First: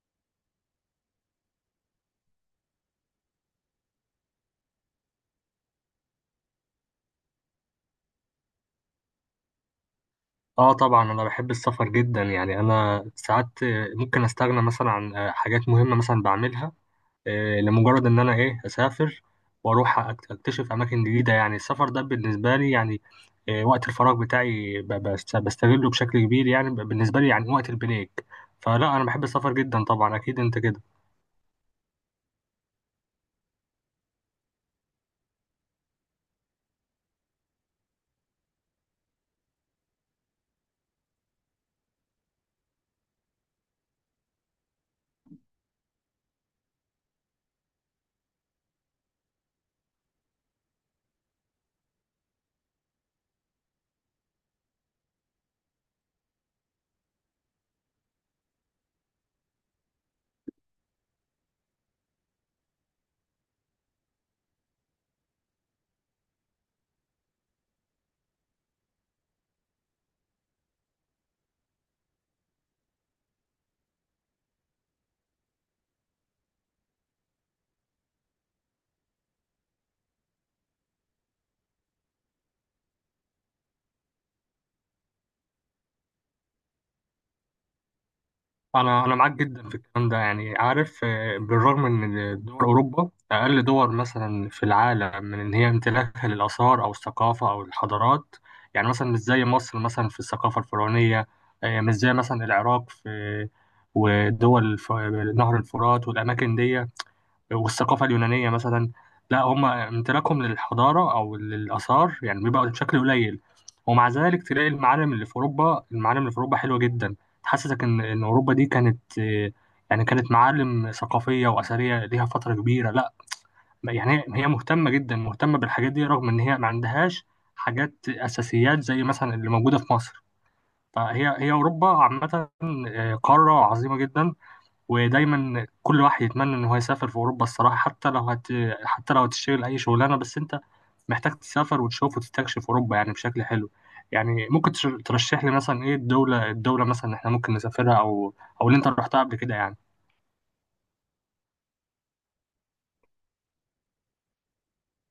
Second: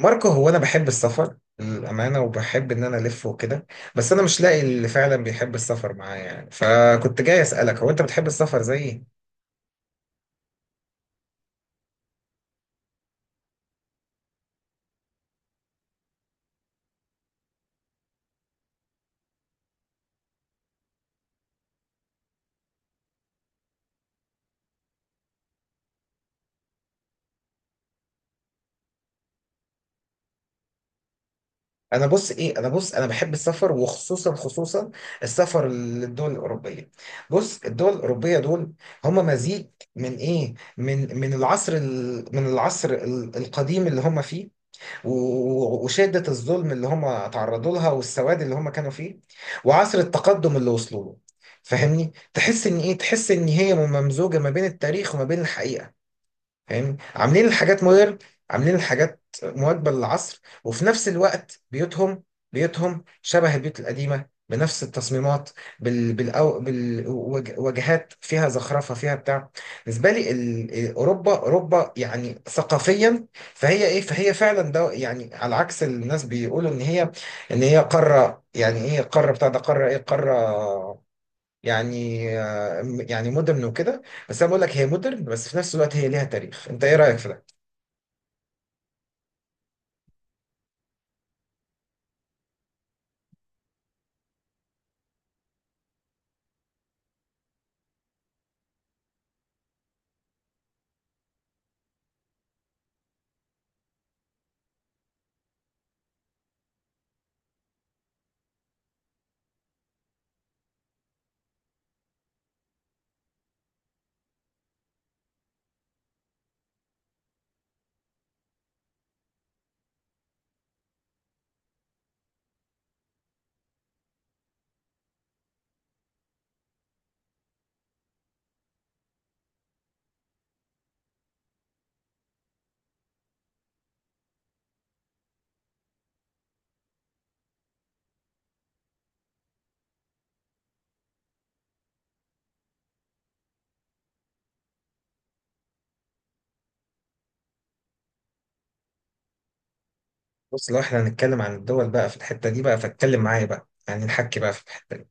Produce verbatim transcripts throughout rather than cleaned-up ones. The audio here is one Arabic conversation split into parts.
ماركو، هو انا بحب السفر للامانه، وبحب ان انا الف وكده. بس انا مش لاقي اللي فعلا بيحب السفر معايا يعني، فكنت جاي اسالك هو انت بتحب السفر زيي؟ اه، طبعا انا بحب السفر جدا. يعني انا ساعات ممكن استغنى مثلا عن حاجات مهمه مثلا بعملها، آه، لمجرد ان انا ايه اسافر واروح أكت- اكتشف اماكن جديده. يعني السفر ده بالنسبه لي يعني آه، وقت الفراغ بتاعي ب- بست- بستغله بشكل كبير. يعني ب- بالنسبه لي يعني وقت البريك، فلا انا بحب السفر جدا طبعا، اكيد انت كده. انا بص ايه انا بص انا بحب السفر، وخصوصا خصوصا السفر للدول الاوروبيه. بص، الدول الاوروبيه دول هم مزيج من ايه من من العصر ال... من العصر ال- القديم اللي هم فيه، و- وشدة الظلم اللي هم تعرضوا لها، والسواد اللي هم كانوا فيه، وعصر التقدم اللي وصلوا له. فاهمني؟ تحس ان ايه، تحس ان هي ممزوجة ما بين التاريخ وما بين الحقيقة. فاهم؟ عاملين الحاجات مودرن، عاملين الحاجات مواكبة للعصر، وفي نفس الوقت بيوتهم، بيوتهم شبه البيوت القديمة بنفس التصميمات، بال بالأو بالوجهات، فيها زخرفة، فيها بتاع. بالنسبة لي ال- أوروبا، أوروبا يعني ثقافيا. فهي إيه، فهي فعلا ده يعني على عكس الناس بيقولوا إن هي، إن هي قارة، يعني إيه قارة، بتاع ده، قارة إيه، قارة يعني آه، يعني مودرن وكده. بس انا بقول لك هي مودرن، بس في نفس الوقت هي ليها تاريخ. انت ايه رايك في ده؟ انا انا معاك جدا في الكلام ده. يعني عارف، آه، بالرغم ان دول اوروبا اقل دول مثلا في العالم من ان هي امتلاكها للاثار او الثقافه او الحضارات، يعني مثلا مش زي مصر مثلا في الثقافه الفرعونيه، آه، مش زي مثلا العراق في ودول الف- نهر الفرات والاماكن دي، والثقافة اليونانية مثلا. لا، هم امتلاكهم للحضارة أو للآثار يعني بيبقى بشكل قليل، ومع ذلك تلاقي المعالم اللي في أوروبا، المعالم اللي في أوروبا حلوة جدا. تحسسك إن إن أوروبا دي كانت آه، يعني كانت معالم ثقافية وأثرية ليها فترة كبيرة. لا يعني هي هي مهتمة جدا، مهتمة بالحاجات دي، رغم إن هي ما عندهاش حاجات أساسيات زي مثلا اللي موجودة في مصر. فهي هي أوروبا عامة آه، قارة عظيمة جدا، ودايما كل واحد يتمنى ان هو يسافر في اوروبا الصراحه. حتى لو هت... حتى لو هتشتغل اي شغلانه، بس انت محتاج تسافر وتشوف وتستكشف اوروبا يعني بشكل حلو. يعني ممكن تش- ترشح لي مثلا ايه الدوله الدوله مثلا احنا ممكن نسافرها، او او اللي انت رحتها قبل كده يعني. بص، لو احنا هنتكلم عن الدول بقى في الحته دي بقى، فاتكلم معايا بقى يعني، نحكي بقى في الحته دي.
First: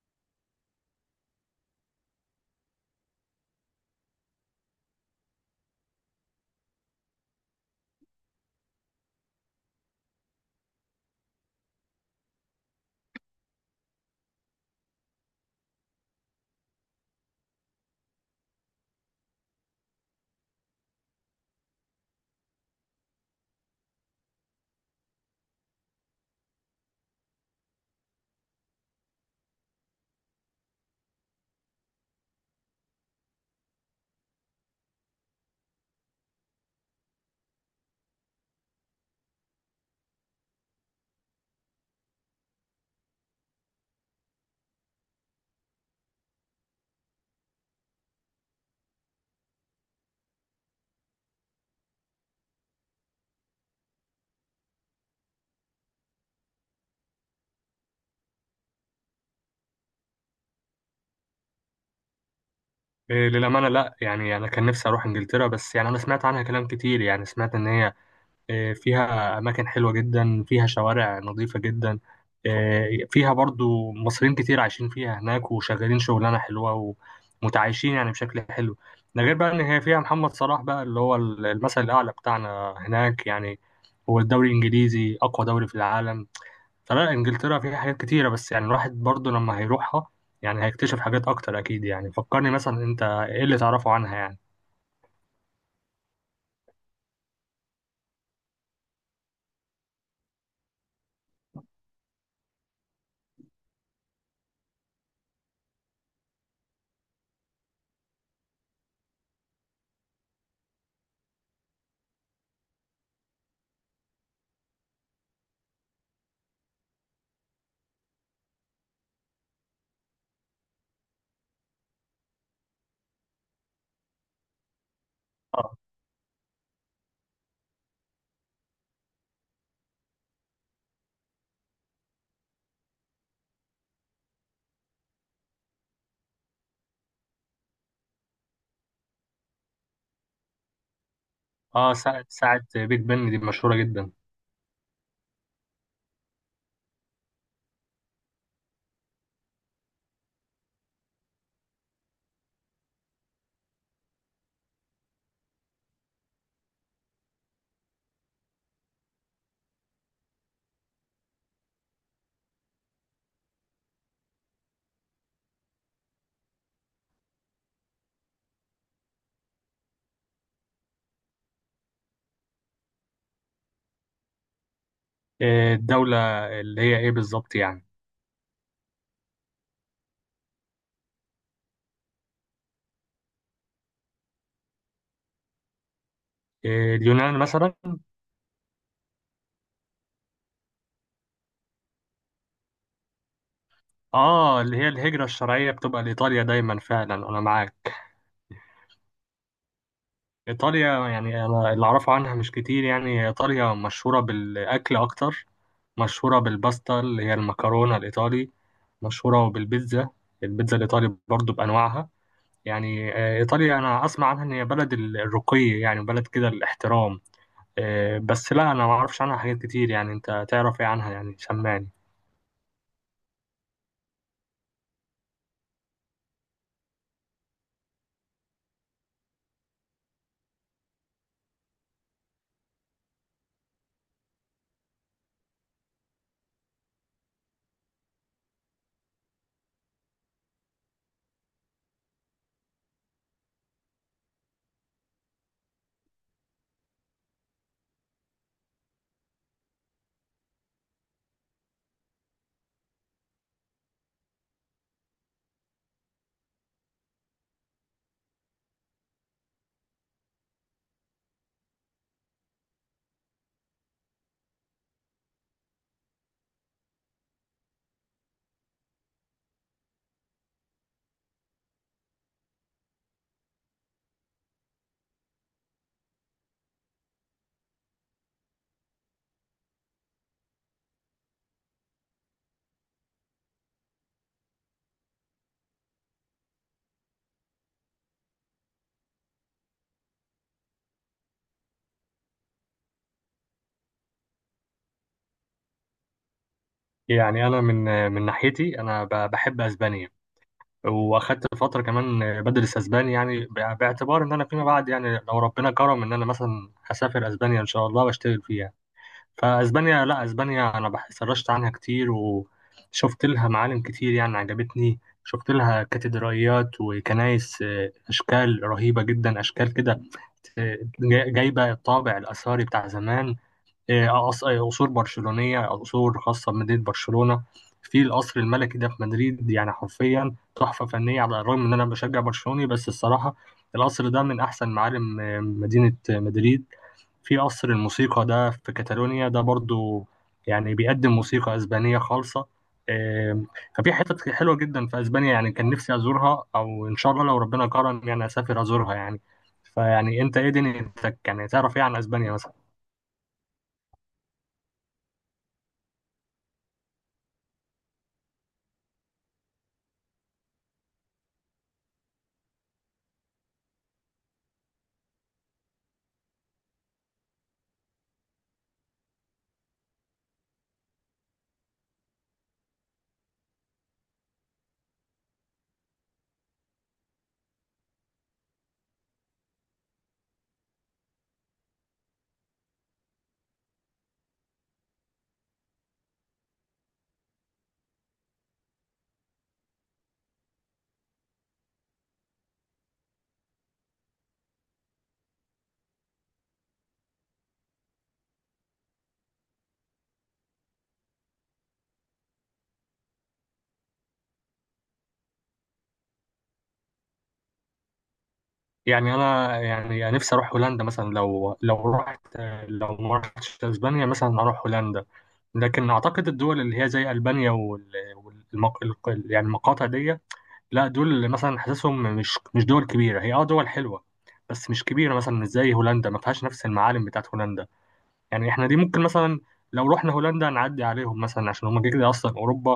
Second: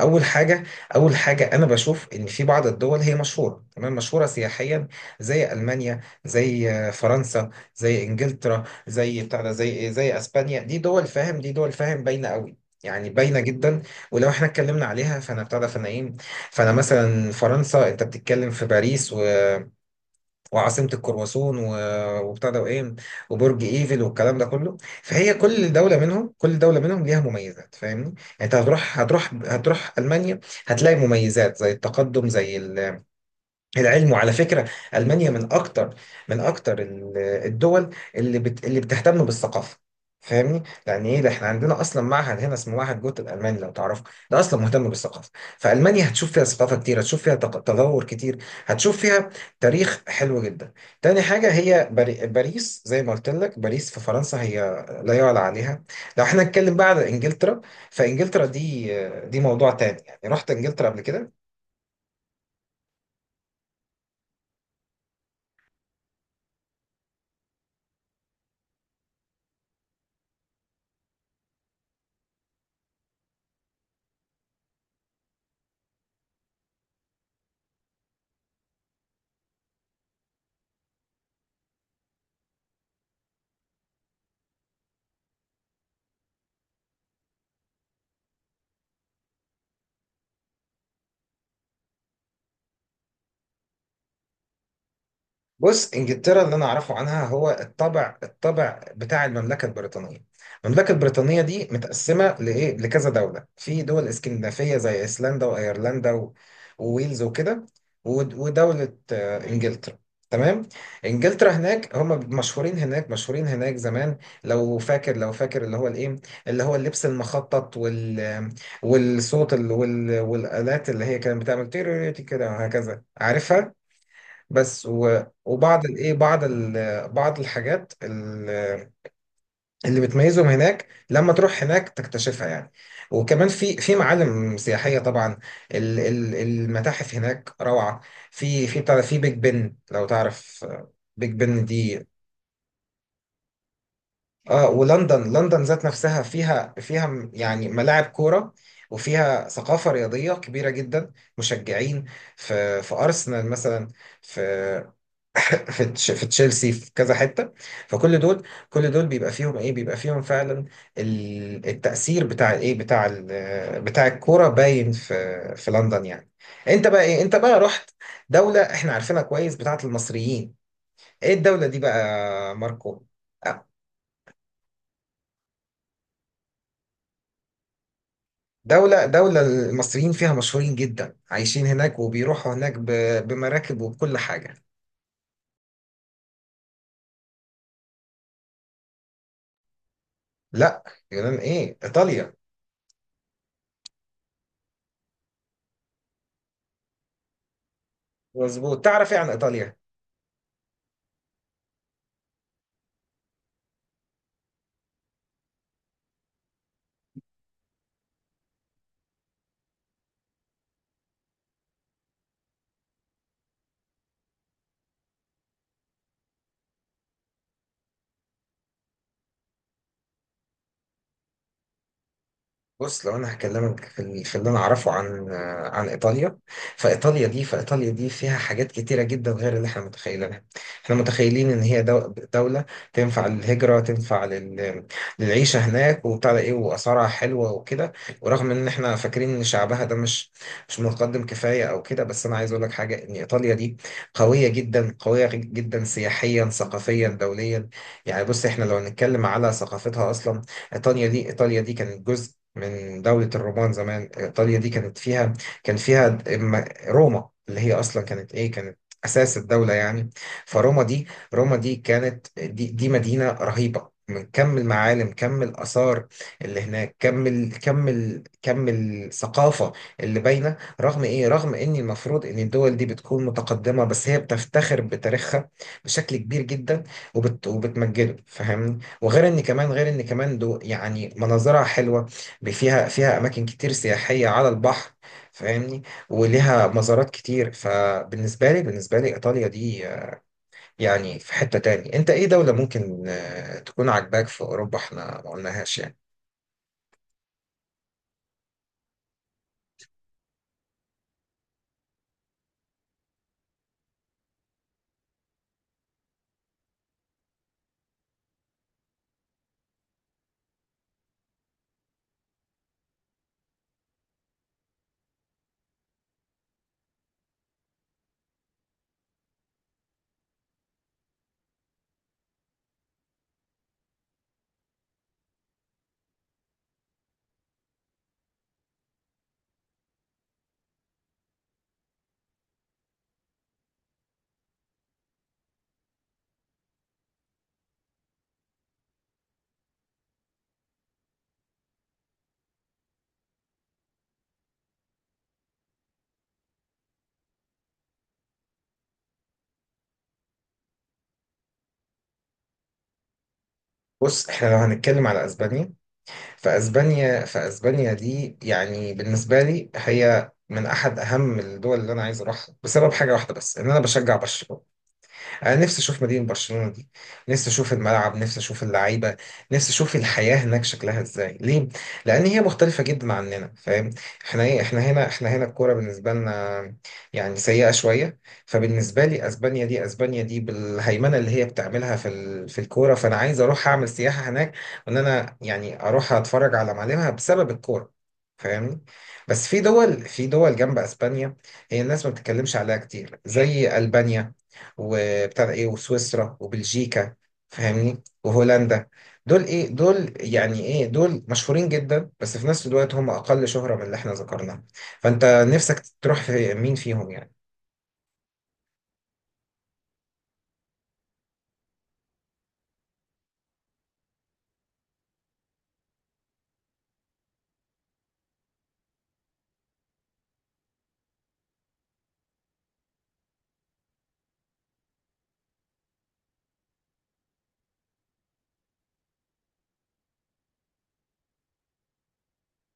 اول حاجه، اول حاجه انا بشوف ان في بعض الدول هي مشهوره، تمام، مشهوره سياحيا زي المانيا، زي آه، فرنسا، زي انجلترا، زي بتاع ده، زي ايه، زي اسبانيا. دي دول فاهم، دي دول فاهم باينه قوي، يعني باينه جدا. ولو احنا اتكلمنا عليها، فانا بتاع ده، فانا ايه، فانا مثلا فرنسا، انت بتتكلم في باريس، و وعاصمة الكرواسون، و- وبتاع ده، وايه، وبرج ايفل، والكلام ده كله. فهي كل دولة منهم، كل دولة منهم ليها مميزات، فاهمني يعني. انت هتروح، هتروح هتروح ألمانيا، هتلاقي مميزات زي التقدم، زي العلم. وعلى فكرة، ألمانيا من أكتر، من أكتر ال- الدول اللي بت اللي بتهتم بالثقافة. فاهمني؟ لأن إيه ده، إحنا عندنا أصلا معهد هنا اسمه معهد جوت الألماني لو تعرفه، ده أصلا مهتم بالثقافة. فألمانيا هتشوف فيها ثقافة كتير، هتشوف فيها تق- تطور كتير، هتشوف فيها تاريخ حلو جدا. تاني حاجة هي باري- باريس. زي ما قلت لك، باريس في فرنسا هي لا يعلى عليها. لو إحنا نتكلم بقى على إنجلترا، فإنجلترا دي، دي موضوع تاني. يعني رحت إنجلترا قبل كده؟ إيه للامانه، لا يعني انا كان نفسي اروح انجلترا، بس يعني انا سمعت عنها كلام كتير. يعني سمعت ان هي آه، فيها أماكن حلوة جدا، فيها شوارع نظيفة جدا، آه، فيها برضو مصريين كتير عايشين فيها هناك وشغالين شغلانة حلوة ومتعايشين يعني بشكل حلو. ده غير بقى إن هي فيها محمد صلاح بقى اللي هو المثل الأعلى بتاعنا هناك يعني. هو الدوري الإنجليزي أقوى دوري في العالم، فلا إنجلترا فيها حاجات كتيرة. بس يعني الواحد برضو لما هيروحها يعني هيكتشف حاجات أكتر أكيد. يعني فكرني مثلا، أنت إيه اللي تعرفه عنها يعني؟ بص، انجلترا اللي انا اعرفه عنها هو الطبع، الطبع بتاع المملكه البريطانيه. المملكه البريطانيه دي متقسمه لايه، لكذا دوله، في دول اسكندنافيه زي ايسلندا وايرلندا و- وويلز وكده، ود- ودوله آه، انجلترا. تمام. انجلترا هناك هم مشهورين هناك، مشهورين هناك زمان. لو فاكر، لو فاكر اللي هو الايه، اللي هو اللبس المخطط، وال والصوت ال- وال والالات اللي هي كانت بتعمل تيريريتي كده وهكذا، عارفها. بس و- آه. وبعض الايه، بعض ال- بعض الحاجات ال- اللي بتميزهم هناك، لما تروح هناك تكتشفها يعني. وكمان في في معالم سياحيه طبعا. ال- ال- المتاحف هناك روعه. في في بتاع ده، في بيج بن لو تعرف، آه، بيج بن آه، دي. ساعة ساعة بيج بن دي مشهورة جدا. اه، ولندن، لندن ذات نفسها فيها، فيها م- يعني ملاعب كوره، وفيها ثقافة رياضية كبيرة جدا، مشجعين. في في أرسنال مثلا، في في تش- في تشيلسي، في كذا حته. فكل دول، كل دول بيبقى فيهم ايه، بيبقى فيهم فعلا ال- التاثير بتاع ايه، بتاع ال- بتاع الكوره باين في في لندن يعني. انت بقى ايه، انت بقى رحت دوله احنا عارفينها كويس، بتاعت المصريين. ايه الدوله دي بقى ماركو؟ آه، آه، الدولة اللي هي ايه بالظبط يعني؟ دولة، دولة المصريين فيها مشهورين جدا، عايشين هناك، وبيروحوا هناك ب- بمراكب وبكل حاجة. آه، اليونان مثلا؟ لا، يونان ايه، ايطاليا. اه، اللي هي الهجرة الشرعية بتبقى لإيطاليا دايما، فعلا انا معاك. مظبوط. تعرف ايه عن ايطاليا؟ إيطاليا يعني انا اللي اعرفه عنها مش كتير. يعني إيطاليا مشهورة بالأكل اكتر، مشهورة بالباستا اللي هي المكرونة الإيطالي، مشهورة بالبيتزا، البيتزا الإيطالي برضو بأنواعها. يعني آه، إيطاليا أنا أسمع عنها إن هي بلد الرقي، يعني بلد كده الاحترام، آه، بس لا أنا ما أعرفش عنها حاجات كتير. يعني أنت تعرف إيه عنها يعني؟ سمعني. بص، لو انا هكلمك في ال- في اللي انا اعرفه عن آه، عن ايطاليا، فايطاليا دي، فايطاليا دي فيها حاجات كتيره جدا غير اللي احنا متخيلينها. احنا متخيلين ان هي دو- دوله تنفع للهجره، تنفع لل... للعيشه هناك وبتاع ده ايه، واسعارها حلوه وكده. ورغم ان احنا فاكرين ان شعبها ده مش، مش متقدم كفايه او كده، بس انا عايز اقول لك حاجه، ان ايطاليا دي قويه جدا، قويه جدا سياحيا، ثقافيا، دوليا. يعني بص، احنا لو هنتكلم على ثقافتها اصلا، ايطاليا دي، ايطاليا دي كانت جزء من دولة الرومان زمان. إيطاليا دي كانت فيها، كان فيها د- م- روما، اللي هي أصلا كانت إيه، كانت أساس الدولة يعني. فروما دي، روما دي كانت دي, دي مدينة رهيبة، من كم المعالم، كم الآثار اللي هناك، كم ال... كم ال... كم الثقافة اللي باينة، رغم إيه، رغم إن المفروض إن الدول دي بتكون متقدمة، بس هي بتفتخر بتاريخها بشكل كبير جدا، وبت... وبتمجده. فاهمني؟ وغير إن كمان، غير إن كمان دو يعني مناظرها حلوة، فيها فيها اماكن كتير سياحيه على البحر. فاهمني؟ وليها مزارات كتير. فبالنسبه لي، بالنسبه لي ايطاليا دي آه، يعني في حته تاني. انت ايه دوله ممكن آه، تكون عاجباك في اوروبا احنا ما قلناهاش يعني؟ يعني انا من من ناحيتي انا ب- بحب اسبانيا، واخدت فتره كمان بدرس اسباني، يعني ب- باعتبار ان انا فيما بعد يعني لو ربنا كرم ان انا مثلا هسافر اسبانيا ان شاء الله واشتغل فيها. فاسبانيا، لا اسبانيا انا بح- سرشت عنها كتير وشفت لها معالم كتير يعني عجبتني، شفت لها كاتدرائيات وكنائس، آه، اشكال رهيبه جدا، اشكال كده آه، جايبه الطابع الاثري بتاع زمان. آه، آه، قص- آه، قصور برشلونية، قصور خاصة بمدينة برشلونة. في القصر الملكي ده في مدريد يعني حرفيا تحفة فنية. على الرغم إن أنا بشجع برشلوني، بس الصراحة القصر ده من أحسن معالم آه، مدينة آه، مدريد. في قصر الموسيقى ده في كاتالونيا ده برضو، يعني بيقدم موسيقى أسبانية خالصة. آم، ففي حتت حلوة جدا في أسبانيا. يعني كان نفسي أزورها، أو إن شاء الله لو ربنا كرم يعني أسافر أزورها يعني. فيعني أنت إيه دنيتك؟ يعني تعرف إيه عن أسبانيا مثلا؟ بص، احنا لو هنتكلم على اسبانيا، فاسبانيا، فاسبانيا دي يعني بالنسبه لي هي من احد اهم الدول اللي انا عايز اروحها، بسبب حاجه واحده بس، ان انا بشجع برشلونه. انا نفسي اشوف مدينه برشلونه دي، نفسي اشوف الملعب، نفسي اشوف اللعيبه، نفسي اشوف الحياه هناك شكلها ازاي. ليه؟ لان هي مختلفه جدا عننا، فاهم؟ احنا ايه، احنا هنا، احنا هنا الكوره بالنسبه لنا يعني سيئه شويه. فبالنسبه لي، اسبانيا دي، اسبانيا دي بالهيمنه اللي هي بتعملها في ال... في الكوره، فانا عايز اروح اعمل سياحه هناك، وان انا يعني اروح اتفرج على معالمها بسبب الكوره. فاهمني؟ بس في دول، في دول جنب اسبانيا هي الناس ما بتتكلمش عليها كتير، زي البانيا وبتاع ده ايه، وسويسرا، وبلجيكا، فاهمني، وهولندا. دول ايه، دول يعني ايه، دول مشهورين جدا، بس في نفس الوقت هم اقل شهرة من اللي احنا ذكرناها. فانت نفسك تروح في مين فيهم يعني؟ يعني انا يعني نفسي اروح هولندا مثلا، لو لو رحت، لو ما رحتش اسبانيا مثلا اروح هولندا. لكن اعتقد الدول اللي هي زي البانيا وال والمق... الق- يعني المقاطع دي، لا دول اللي مثلا حاسسهم مش مش دول كبيره. هي اه دول حلوه بس مش كبيره، مثلا مش زي هولندا، ما فيهاش نفس المعالم بتاعت هولندا. يعني احنا دي ممكن مثلا لو رحنا هولندا نعدي عليهم مثلا، عشان هم كده كده اصلا اوروبا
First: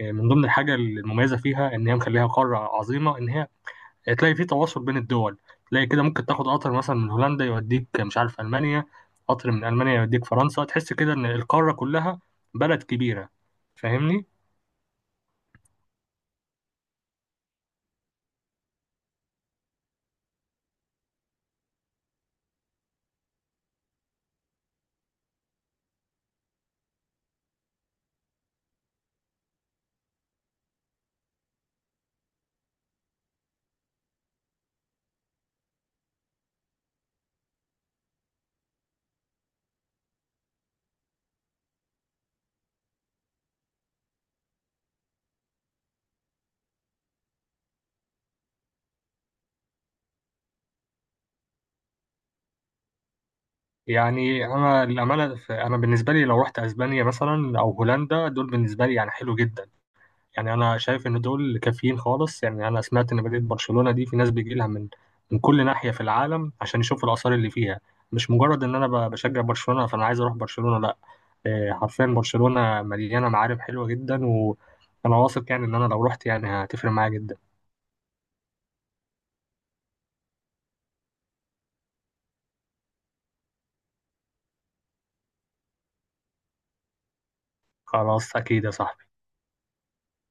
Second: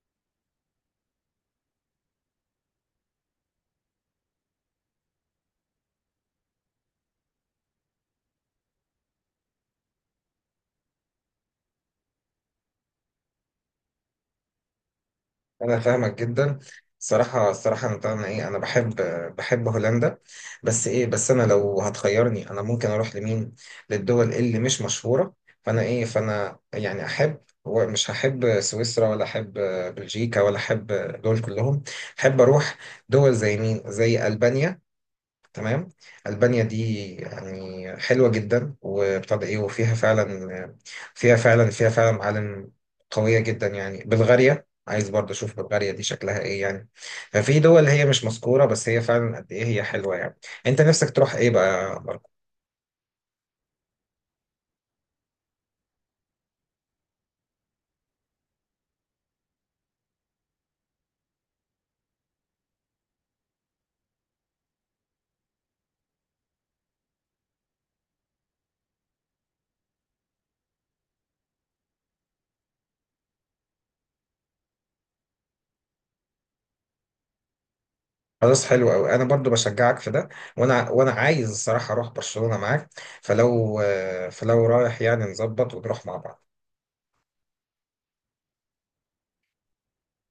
آه، من ضمن الحاجه المميزه فيها ان هي مخليها قاره عظيمه ان هي تلاقي في تواصل بين الدول. تلاقي كده ممكن تاخد قطر مثلا من هولندا يوديك مش عارف ألمانيا، قطر من ألمانيا يوديك فرنسا، تحس كده إن القارة كلها بلد كبيرة. فاهمني؟ انا فاهمك جدا. الصراحه، الصراحه انا طبعا ايه، انا بحب، بحب هولندا. بس ايه، بس انا لو هتخيرني انا ممكن اروح لمين؟ للدول اللي مش مشهوره. فانا ايه، فانا يعني احب ومش هحب سويسرا، ولا احب بلجيكا، ولا احب دول كلهم. احب اروح دول زي مين؟ زي البانيا. تمام. ألبانيا دي يعني حلوة جدا، وابتدى إيه، وفيها فعلا، فيها فعلا فيها فعلا معالم قوية جدا. يعني بلغاريا عايز برضه أشوف بلغاريا دي شكلها إيه يعني. ففي دول هي مش مذكورة، بس هي فعلا قد إيه هي حلوة يعني. أنت نفسك تروح إيه بقى ماركو؟ يعني أنا الأمانة، ف- أنا بالنسبة لي لو رحت أسبانيا مثلا أو هولندا، دول بالنسبة لي يعني حلو جدا. يعني أنا شايف إن دول كافيين خالص. يعني أنا سمعت إن مدينة برشلونة دي في ناس بيجي لها من من كل ناحية في العالم عشان يشوفوا الآثار اللي فيها. مش مجرد إن أنا ب- بشجع برشلونة فأنا عايز أروح برشلونة، لا. آه، حرفيا برشلونة مليانة معارف حلوة جدا، وأنا واثق يعني إن أنا لو رحت يعني هتفرق معايا جدا. خلاص، حلو قوي، انا برضو بشجعك في ده. وانا، وانا عايز الصراحه اروح برشلونه معاك. فلو، فلو رايح يعني نظبط ونروح مع بعض. خلاص أكيد يا صاحبي.